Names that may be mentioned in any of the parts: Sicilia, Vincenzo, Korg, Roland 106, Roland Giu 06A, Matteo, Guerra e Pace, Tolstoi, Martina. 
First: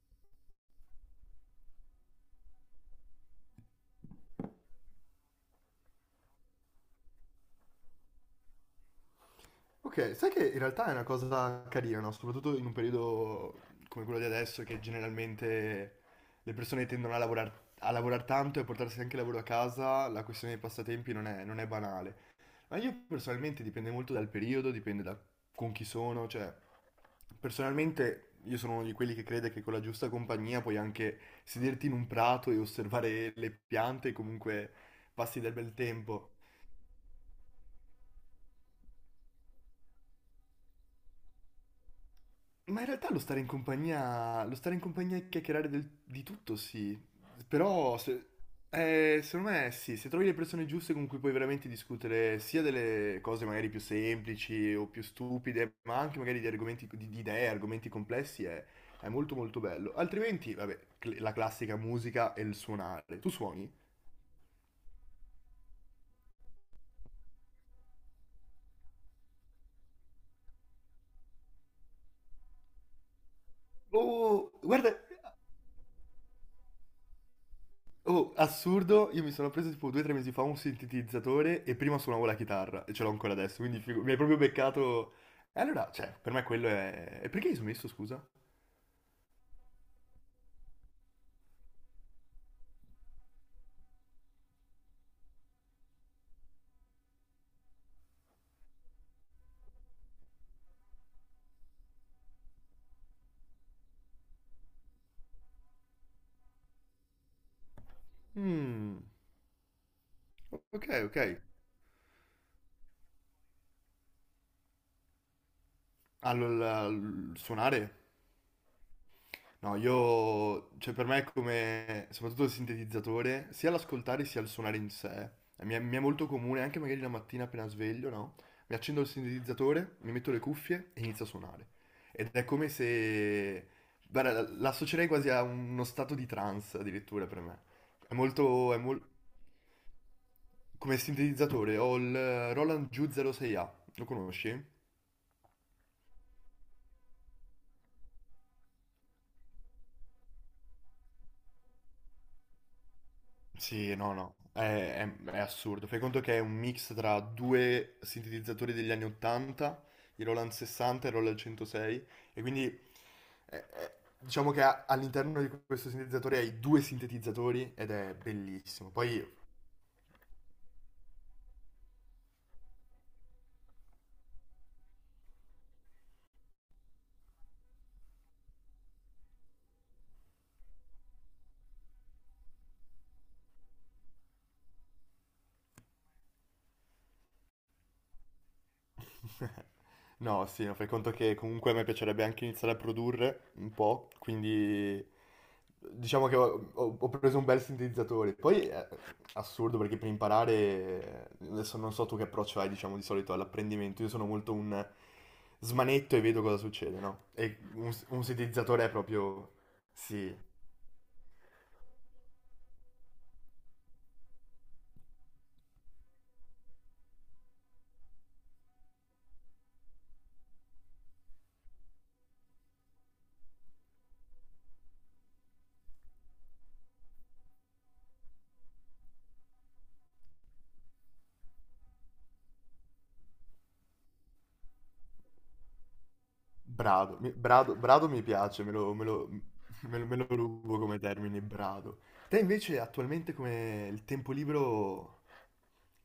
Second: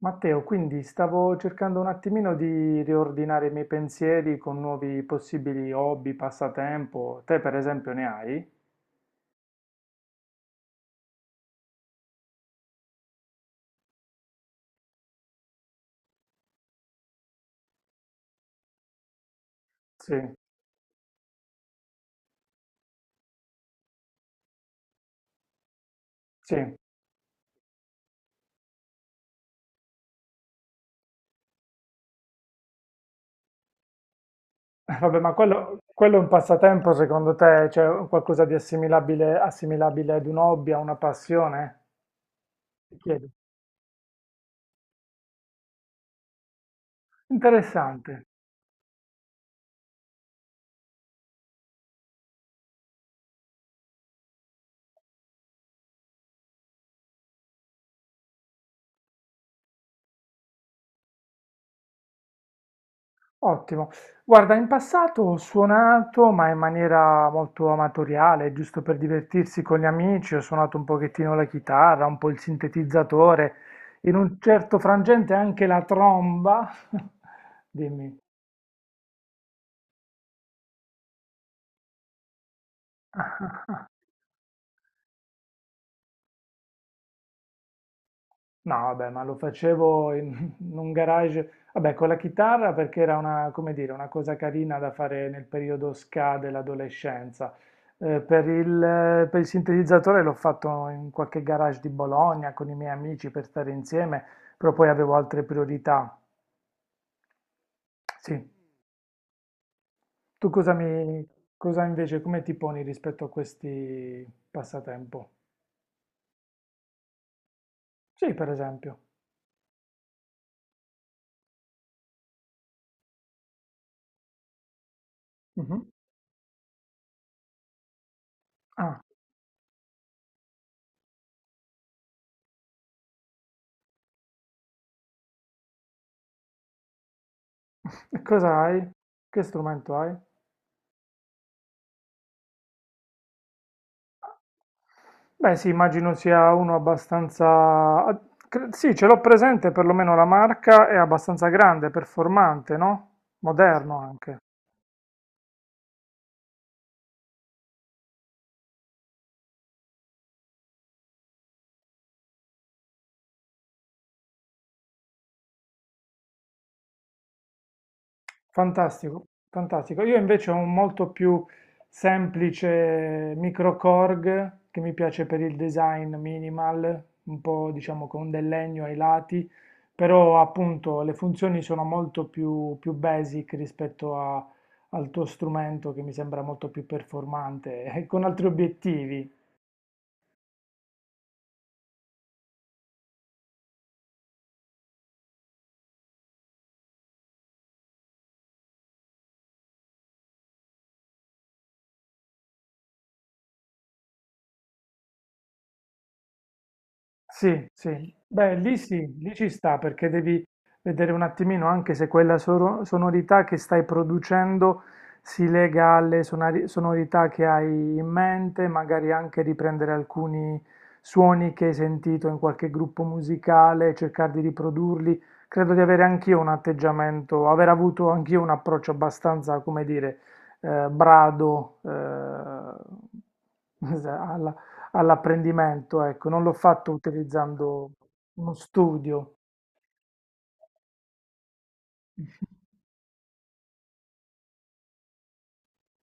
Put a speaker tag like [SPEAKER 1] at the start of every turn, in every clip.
[SPEAKER 1] Matteo, quindi stavo cercando un attimino di riordinare i miei pensieri con nuovi possibili hobby, passatempo. Te, per esempio, ne hai?
[SPEAKER 2] Ok, sai che in realtà è una cosa carina, no? Soprattutto in un periodo come quello di adesso, che generalmente le persone tendono a lavorar tanto e a portarsi anche il lavoro a casa,
[SPEAKER 1] Sì,
[SPEAKER 2] la questione dei passatempi non è banale. Ma io personalmente dipende molto dal periodo, dipende da con chi sono, cioè
[SPEAKER 1] sì.
[SPEAKER 2] personalmente io sono uno di quelli che crede che con la giusta compagnia puoi anche sederti in un prato e osservare le piante e comunque
[SPEAKER 1] Vabbè, ma
[SPEAKER 2] passi del bel
[SPEAKER 1] quello è un
[SPEAKER 2] tempo.
[SPEAKER 1] passatempo, secondo te? C'è qualcosa di assimilabile, assimilabile ad un hobby, a una passione?
[SPEAKER 2] Ma in
[SPEAKER 1] Ti
[SPEAKER 2] realtà lo
[SPEAKER 1] chiedo.
[SPEAKER 2] stare in compagnia, lo stare in compagnia e chiacchierare di tutto, sì. Però,
[SPEAKER 1] Interessante.
[SPEAKER 2] se, secondo me, sì, se trovi le persone giuste con cui puoi veramente discutere sia delle cose magari più semplici o più stupide, ma anche magari di argomenti, di idee, argomenti complessi, è molto molto bello. Altrimenti, vabbè, la classica musica e il suonare. Tu suoni?
[SPEAKER 1] Ottimo. Guarda, in passato ho suonato, ma in maniera molto amatoriale, giusto per divertirsi con gli amici, ho suonato un pochettino la chitarra, un po' il sintetizzatore, in un
[SPEAKER 2] Oh,
[SPEAKER 1] certo
[SPEAKER 2] guarda.
[SPEAKER 1] frangente anche la tromba. Dimmi.
[SPEAKER 2] Oh, assurdo, io mi sono preso tipo 2 o 3 mesi fa un sintetizzatore e prima suonavo la chitarra e ce l'ho ancora adesso, quindi mi hai proprio beccato... E allora, cioè, per me quello è... E perché hai smesso, scusa?
[SPEAKER 1] No, vabbè, ma lo facevo in, in un garage, vabbè, con la chitarra perché era una, come dire, una cosa carina da fare nel periodo ska dell'adolescenza. Per il sintetizzatore l'ho fatto in qualche garage di Bologna con i miei amici per stare insieme, però poi avevo altre priorità. Sì,
[SPEAKER 2] Mmm,
[SPEAKER 1] tu
[SPEAKER 2] ok, ok.
[SPEAKER 1] cosa invece, come ti poni rispetto a questi passatempo?
[SPEAKER 2] Allora, suonare?
[SPEAKER 1] Sì, per esempio.
[SPEAKER 2] No, io, cioè per me è come, soprattutto il sintetizzatore, sia l'ascoltare sia il suonare in sé,
[SPEAKER 1] Mhm.
[SPEAKER 2] mi è molto comune, anche magari la mattina appena sveglio, no? Mi
[SPEAKER 1] Ah,
[SPEAKER 2] accendo il sintetizzatore, mi metto le cuffie e inizio a suonare. Ed è come se, guarda, l'associerei quasi a uno stato di trance addirittura per me. È
[SPEAKER 1] e cosa
[SPEAKER 2] molto, è
[SPEAKER 1] hai?
[SPEAKER 2] mol-
[SPEAKER 1] Che strumento hai?
[SPEAKER 2] Come sintetizzatore ho il Roland Giu 06A, lo conosci?
[SPEAKER 1] Beh, sì, immagino sia uno abbastanza... ah, Sì, ce l'ho presente, perlomeno la marca è abbastanza grande, performante, no?
[SPEAKER 2] Sì,
[SPEAKER 1] Moderno
[SPEAKER 2] no, no,
[SPEAKER 1] anche.
[SPEAKER 2] è assurdo. Fai conto che è un mix tra due sintetizzatori degli anni 80, i Roland 60 e i Roland 106, e quindi diciamo che all'interno di questo sintetizzatore hai due sintetizzatori ed è bellissimo. Poi
[SPEAKER 1] Fantastico, fantastico. Io invece ho un molto più semplice micro Korg che mi piace per il design minimal, un po' diciamo con del legno ai lati, però appunto le funzioni sono molto più, più basic al tuo strumento che mi sembra molto più performante e con altri obiettivi.
[SPEAKER 2] no, sì, no, fai conto che comunque a me piacerebbe anche iniziare a produrre un po', quindi diciamo che ho preso un bel sintetizzatore. Poi è assurdo perché per imparare, adesso non so tu che approccio hai, diciamo, di solito all'apprendimento, io sono molto un smanetto e vedo cosa succede, no? E
[SPEAKER 1] Sì, sì,
[SPEAKER 2] un
[SPEAKER 1] beh, lì
[SPEAKER 2] sintetizzatore è
[SPEAKER 1] sì, lì ci
[SPEAKER 2] proprio...
[SPEAKER 1] sta perché
[SPEAKER 2] Sì,
[SPEAKER 1] devi vedere un attimino anche se quella sonorità che stai producendo si lega alle sonorità che hai in mente, magari anche riprendere alcuni suoni che hai sentito in qualche gruppo musicale, cercare di riprodurli. Credo di avere anch'io un atteggiamento, aver avuto anch'io un approccio abbastanza, come dire, brado, alla, all'apprendimento, ecco, non l'ho fatto
[SPEAKER 2] brado, brado,
[SPEAKER 1] utilizzando
[SPEAKER 2] brado mi
[SPEAKER 1] uno
[SPEAKER 2] piace,
[SPEAKER 1] studio.
[SPEAKER 2] me lo rubo come termine, brado. Te invece attualmente come il tempo libero...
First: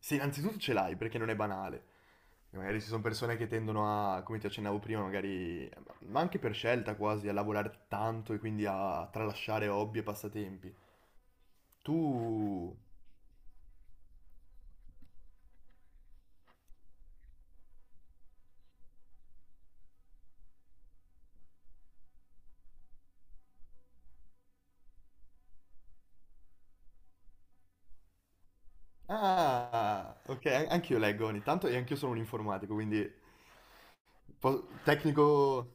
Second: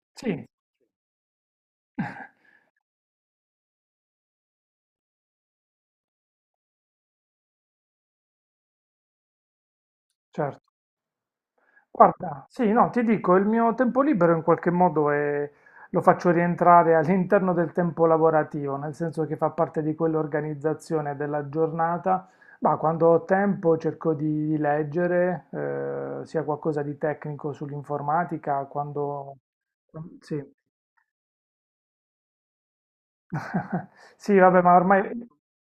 [SPEAKER 2] Sì,
[SPEAKER 1] Sì,
[SPEAKER 2] innanzitutto ce l'hai perché non è banale. E magari ci sono persone che tendono a, come ti accennavo prima, magari, ma anche per scelta quasi, a lavorare tanto e quindi a tralasciare hobby e
[SPEAKER 1] certo.
[SPEAKER 2] passatempi. Tu...
[SPEAKER 1] Guarda, sì, no, ti dico, il mio tempo libero in qualche modo lo faccio rientrare all'interno del tempo lavorativo, nel senso che fa parte di quell'organizzazione della giornata. Ma quando ho tempo cerco di leggere, sia qualcosa di tecnico sull'informatica, quando...
[SPEAKER 2] Ah,
[SPEAKER 1] Sì.
[SPEAKER 2] ok, anch'io leggo ogni tanto e anch'io sono un informatico, quindi
[SPEAKER 1] Sì, vabbè, ma ormai
[SPEAKER 2] tecnico.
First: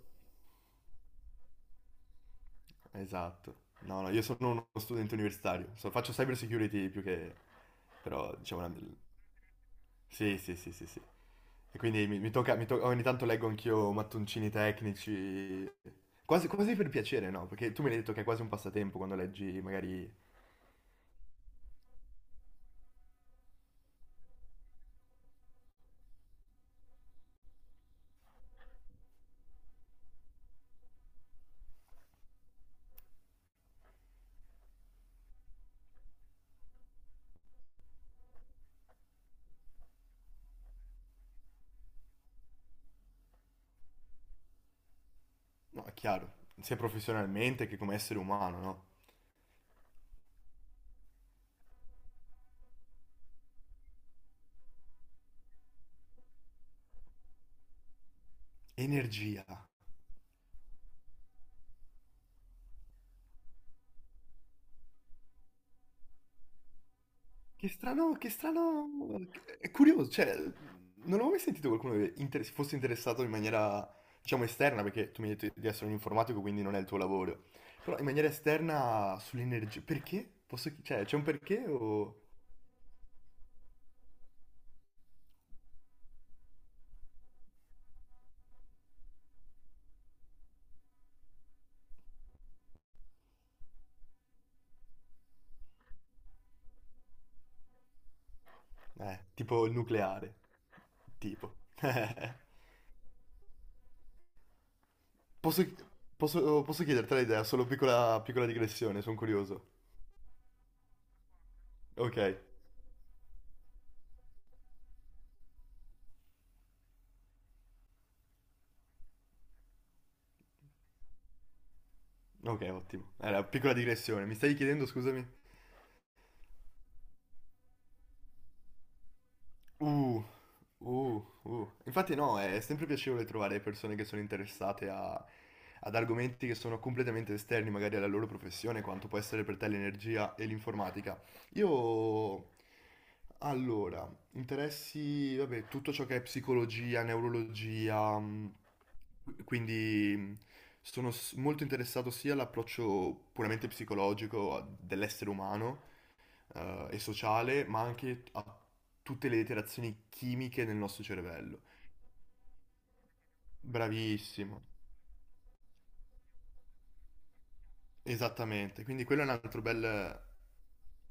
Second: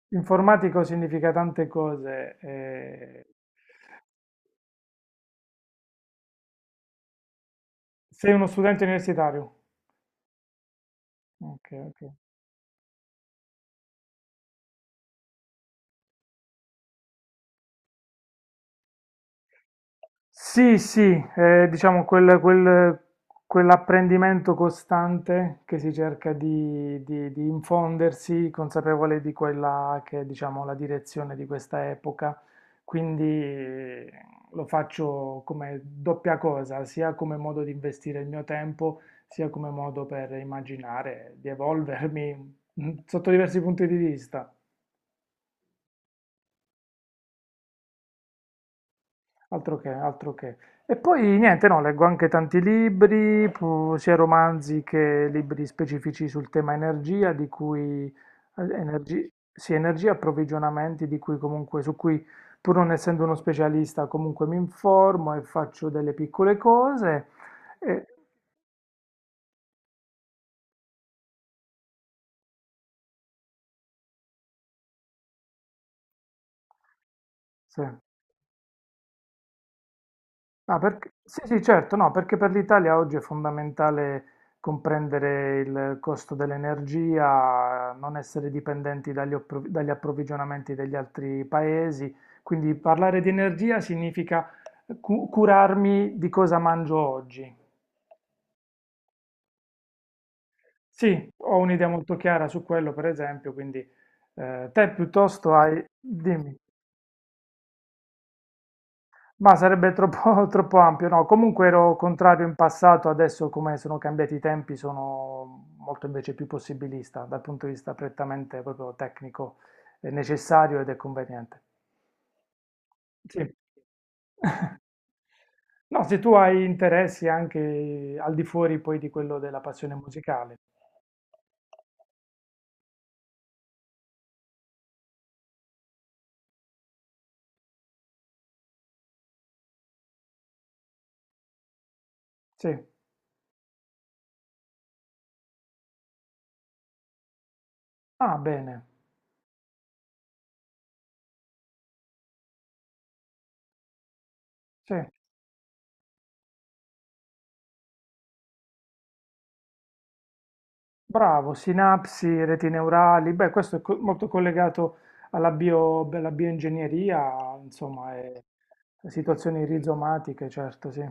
[SPEAKER 1] informatico significa tante cose. Eh.
[SPEAKER 2] Esatto. No, no, io sono uno studente universitario, faccio cyber security più che...
[SPEAKER 1] Sei
[SPEAKER 2] però
[SPEAKER 1] uno
[SPEAKER 2] diciamo...
[SPEAKER 1] studente universitario?
[SPEAKER 2] Sì, sì, sì, sì, sì.
[SPEAKER 1] Ok,
[SPEAKER 2] E
[SPEAKER 1] ok.
[SPEAKER 2] quindi mi tocca, ogni tanto leggo anch'io mattoncini tecnici, quasi, quasi per piacere, no? Perché tu mi hai detto che è quasi un passatempo quando leggi, magari...
[SPEAKER 1] Sì, sì, è, diciamo quell'apprendimento costante che si cerca di infondersi, consapevole di quella che è, diciamo, la direzione di questa epoca. Quindi lo faccio come doppia cosa, sia come modo di investire il mio tempo, sia come modo per immaginare di evolvermi mm, sotto diversi punti di vista.
[SPEAKER 2] No, è chiaro, sia professionalmente che come essere umano, no?
[SPEAKER 1] Altro che, altro che. E poi niente, no, leggo anche tanti libri, sia romanzi che libri specifici sul tema energia, di cui
[SPEAKER 2] Energia.
[SPEAKER 1] sì, energia, approvvigionamenti, di cui comunque, su cui pur non essendo uno specialista, comunque mi informo e faccio delle piccole cose. E,
[SPEAKER 2] Che strano, è curioso, cioè, non avevo mai sentito qualcuno che fosse interessato in maniera, diciamo, esterna, perché tu mi hai detto di essere un informatico, quindi non è il tuo lavoro,
[SPEAKER 1] sì.
[SPEAKER 2] però in maniera esterna sull'energia, perché? Posso, cioè, c'è un
[SPEAKER 1] Sì, sì,
[SPEAKER 2] perché
[SPEAKER 1] certo, no,
[SPEAKER 2] o...
[SPEAKER 1] perché per l'Italia oggi è fondamentale comprendere il costo dell'energia, non essere dipendenti dagli approvvigionamenti degli altri paesi, quindi parlare di energia significa curarmi di cosa mangio oggi.
[SPEAKER 2] Tipo il nucleare,
[SPEAKER 1] Sì,
[SPEAKER 2] tipo.
[SPEAKER 1] ho un'idea molto chiara su quello, per esempio, quindi te piuttosto
[SPEAKER 2] Posso,
[SPEAKER 1] hai... Dimmi.
[SPEAKER 2] posso chiederti l'idea, solo piccola, piccola digressione, sono
[SPEAKER 1] Ma
[SPEAKER 2] curioso.
[SPEAKER 1] sarebbe troppo, troppo ampio, no? Comunque ero
[SPEAKER 2] Ok,
[SPEAKER 1] contrario in passato, adesso come sono cambiati i tempi sono molto invece più possibilista dal punto di vista prettamente proprio tecnico, è necessario ed è conveniente.
[SPEAKER 2] ok, ottimo.
[SPEAKER 1] Sì.
[SPEAKER 2] Era piccola digressione, mi stavi chiedendo, scusami?
[SPEAKER 1] No, se tu hai interessi anche al di fuori poi di quello della passione
[SPEAKER 2] Uh,
[SPEAKER 1] musicale.
[SPEAKER 2] Infatti no, è sempre piacevole trovare persone che sono interessate ad argomenti che sono completamente esterni magari alla loro professione, quanto può essere per te l'energia e l'informatica. Io,
[SPEAKER 1] Sì.
[SPEAKER 2] allora, interessi, vabbè, tutto ciò che è psicologia, neurologia,
[SPEAKER 1] Ah, bene.
[SPEAKER 2] quindi sono molto interessato sia all'approccio puramente psicologico
[SPEAKER 1] Sì.
[SPEAKER 2] dell'essere umano, e sociale, ma anche a tutte le interazioni chimiche nel nostro
[SPEAKER 1] Bravo,
[SPEAKER 2] cervello.
[SPEAKER 1] sinapsi, reti neurali, beh, questo è molto
[SPEAKER 2] Bravissimo,
[SPEAKER 1] collegato alla alla bioingegneria, insomma, e
[SPEAKER 2] esattamente. Quindi quello è un altro
[SPEAKER 1] situazioni
[SPEAKER 2] bel,
[SPEAKER 1] rizomatiche, certo, sì.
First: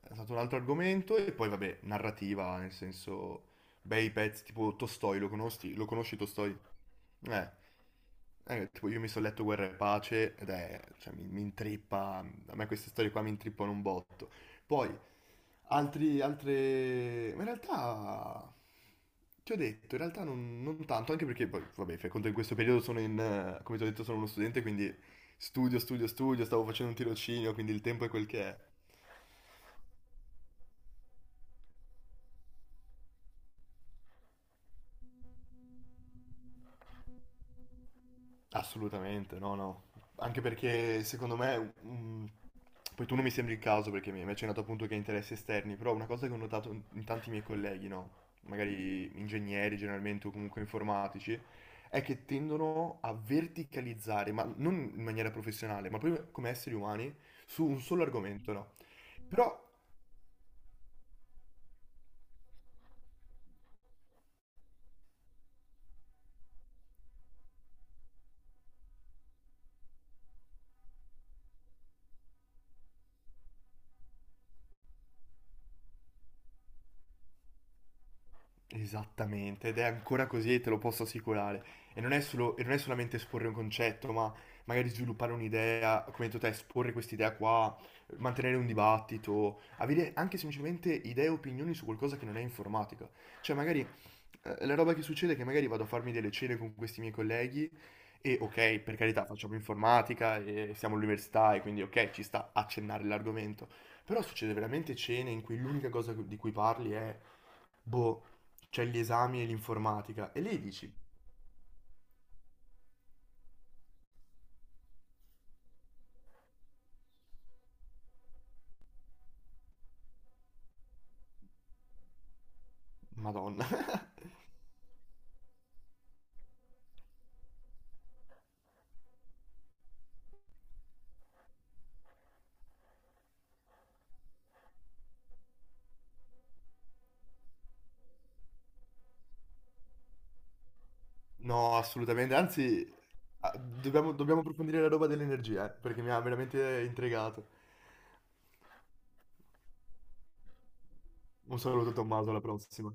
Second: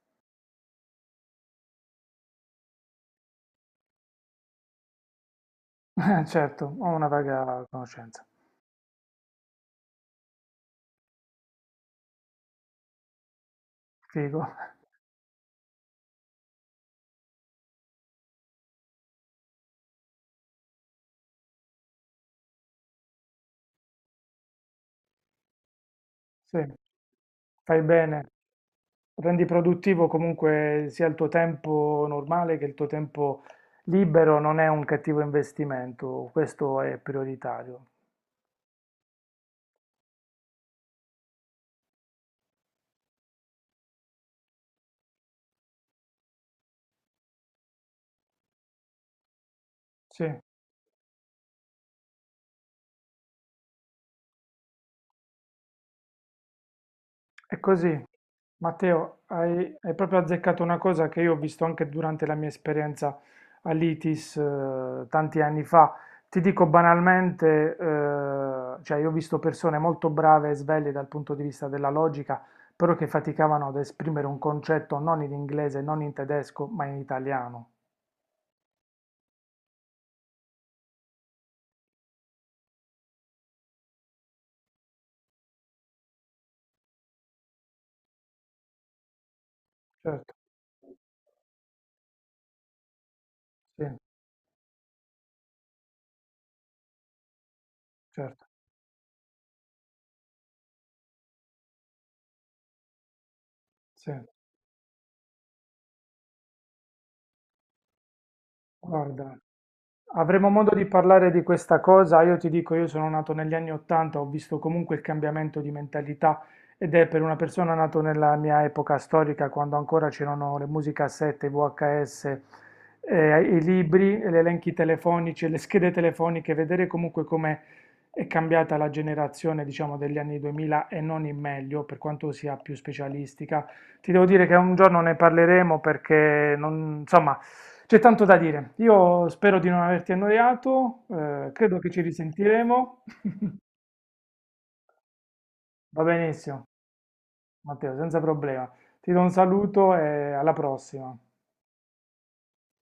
[SPEAKER 2] è stato un altro argomento e poi vabbè, narrativa, nel senso, bei pezzi tipo Tolstoi, lo conosci Tolstoi?
[SPEAKER 1] Certo, ho una
[SPEAKER 2] Eh,
[SPEAKER 1] vaga conoscenza.
[SPEAKER 2] tipo io mi sono letto Guerra e Pace ed è, cioè, mi intrippa, a me queste storie qua mi intrippano un botto.
[SPEAKER 1] Figo,
[SPEAKER 2] Poi, altri, altre, ma in realtà, ti ho detto, in realtà non tanto, anche perché poi, vabbè, fai conto in questo periodo sono in, come ti ho detto, sono uno studente, quindi studio, studio, studio,
[SPEAKER 1] sì,
[SPEAKER 2] stavo facendo un tirocinio, quindi il
[SPEAKER 1] fai
[SPEAKER 2] tempo è quel
[SPEAKER 1] bene.
[SPEAKER 2] che è.
[SPEAKER 1] Rendi produttivo comunque sia il tuo tempo normale che il tuo tempo libero, non è un cattivo investimento, questo è prioritario.
[SPEAKER 2] Assolutamente, no, no. Anche perché secondo me, poi tu non mi sembri il caso perché mi hai accennato appunto che hai interessi esterni, però una cosa che ho notato in tanti miei colleghi, no? Magari ingegneri generalmente o
[SPEAKER 1] Sì.
[SPEAKER 2] comunque informatici, è che tendono a verticalizzare, ma non in maniera professionale, ma proprio come esseri umani,
[SPEAKER 1] È
[SPEAKER 2] su un solo
[SPEAKER 1] così,
[SPEAKER 2] argomento, no?
[SPEAKER 1] Matteo,
[SPEAKER 2] Però,
[SPEAKER 1] hai, hai proprio azzeccato una cosa che io ho visto anche durante la mia esperienza all'ITIS tanti anni fa. Ti dico banalmente, cioè io ho visto persone molto brave e sveglie dal punto di vista della logica, però che faticavano ad esprimere un concetto non in inglese, non in tedesco, ma in italiano.
[SPEAKER 2] esattamente, ed è ancora così e te lo posso assicurare. E non è solo, e non è solamente esporre un concetto, ma magari sviluppare un'idea, come hai detto te, esporre quest'idea qua, mantenere un dibattito, avere
[SPEAKER 1] Certo,
[SPEAKER 2] anche semplicemente idee e opinioni su qualcosa che non è informatica. Cioè,
[SPEAKER 1] sì,
[SPEAKER 2] magari la roba che succede è che magari vado a farmi delle cene con questi miei colleghi e
[SPEAKER 1] certo,
[SPEAKER 2] ok, per carità, facciamo informatica e siamo all'università e quindi ok, ci sta accennare l'argomento.
[SPEAKER 1] sì.
[SPEAKER 2] Però succede veramente cene in cui l'unica cosa di cui parli è boh, c'è gli
[SPEAKER 1] Guarda.
[SPEAKER 2] esami e l'informatica. E
[SPEAKER 1] Avremo
[SPEAKER 2] lei
[SPEAKER 1] modo di
[SPEAKER 2] dici,
[SPEAKER 1] parlare di questa cosa. Io ti dico, io sono nato negli anni 80, ho visto comunque il cambiamento di mentalità ed è per una persona nato nella mia epoca storica, quando ancora c'erano le musicassette, i VHS, i
[SPEAKER 2] Madonna.
[SPEAKER 1] libri, gli elenchi telefonici, le schede telefoniche, vedere comunque come è cambiata la generazione, diciamo, degli anni 2000 e non in meglio, per quanto sia più specialistica. Ti devo dire che un giorno ne parleremo perché non, insomma, c'è tanto da dire. Io spero di non averti annoiato,
[SPEAKER 2] No,
[SPEAKER 1] credo che ci
[SPEAKER 2] assolutamente, anzi,
[SPEAKER 1] risentiremo.
[SPEAKER 2] ah, dobbiamo approfondire la roba dell'energia, perché
[SPEAKER 1] Va
[SPEAKER 2] mi ha
[SPEAKER 1] benissimo,
[SPEAKER 2] veramente intrigato.
[SPEAKER 1] Matteo, senza problema. Ti do un saluto e alla prossima.
[SPEAKER 2] Un saluto Tommaso, alla prossima.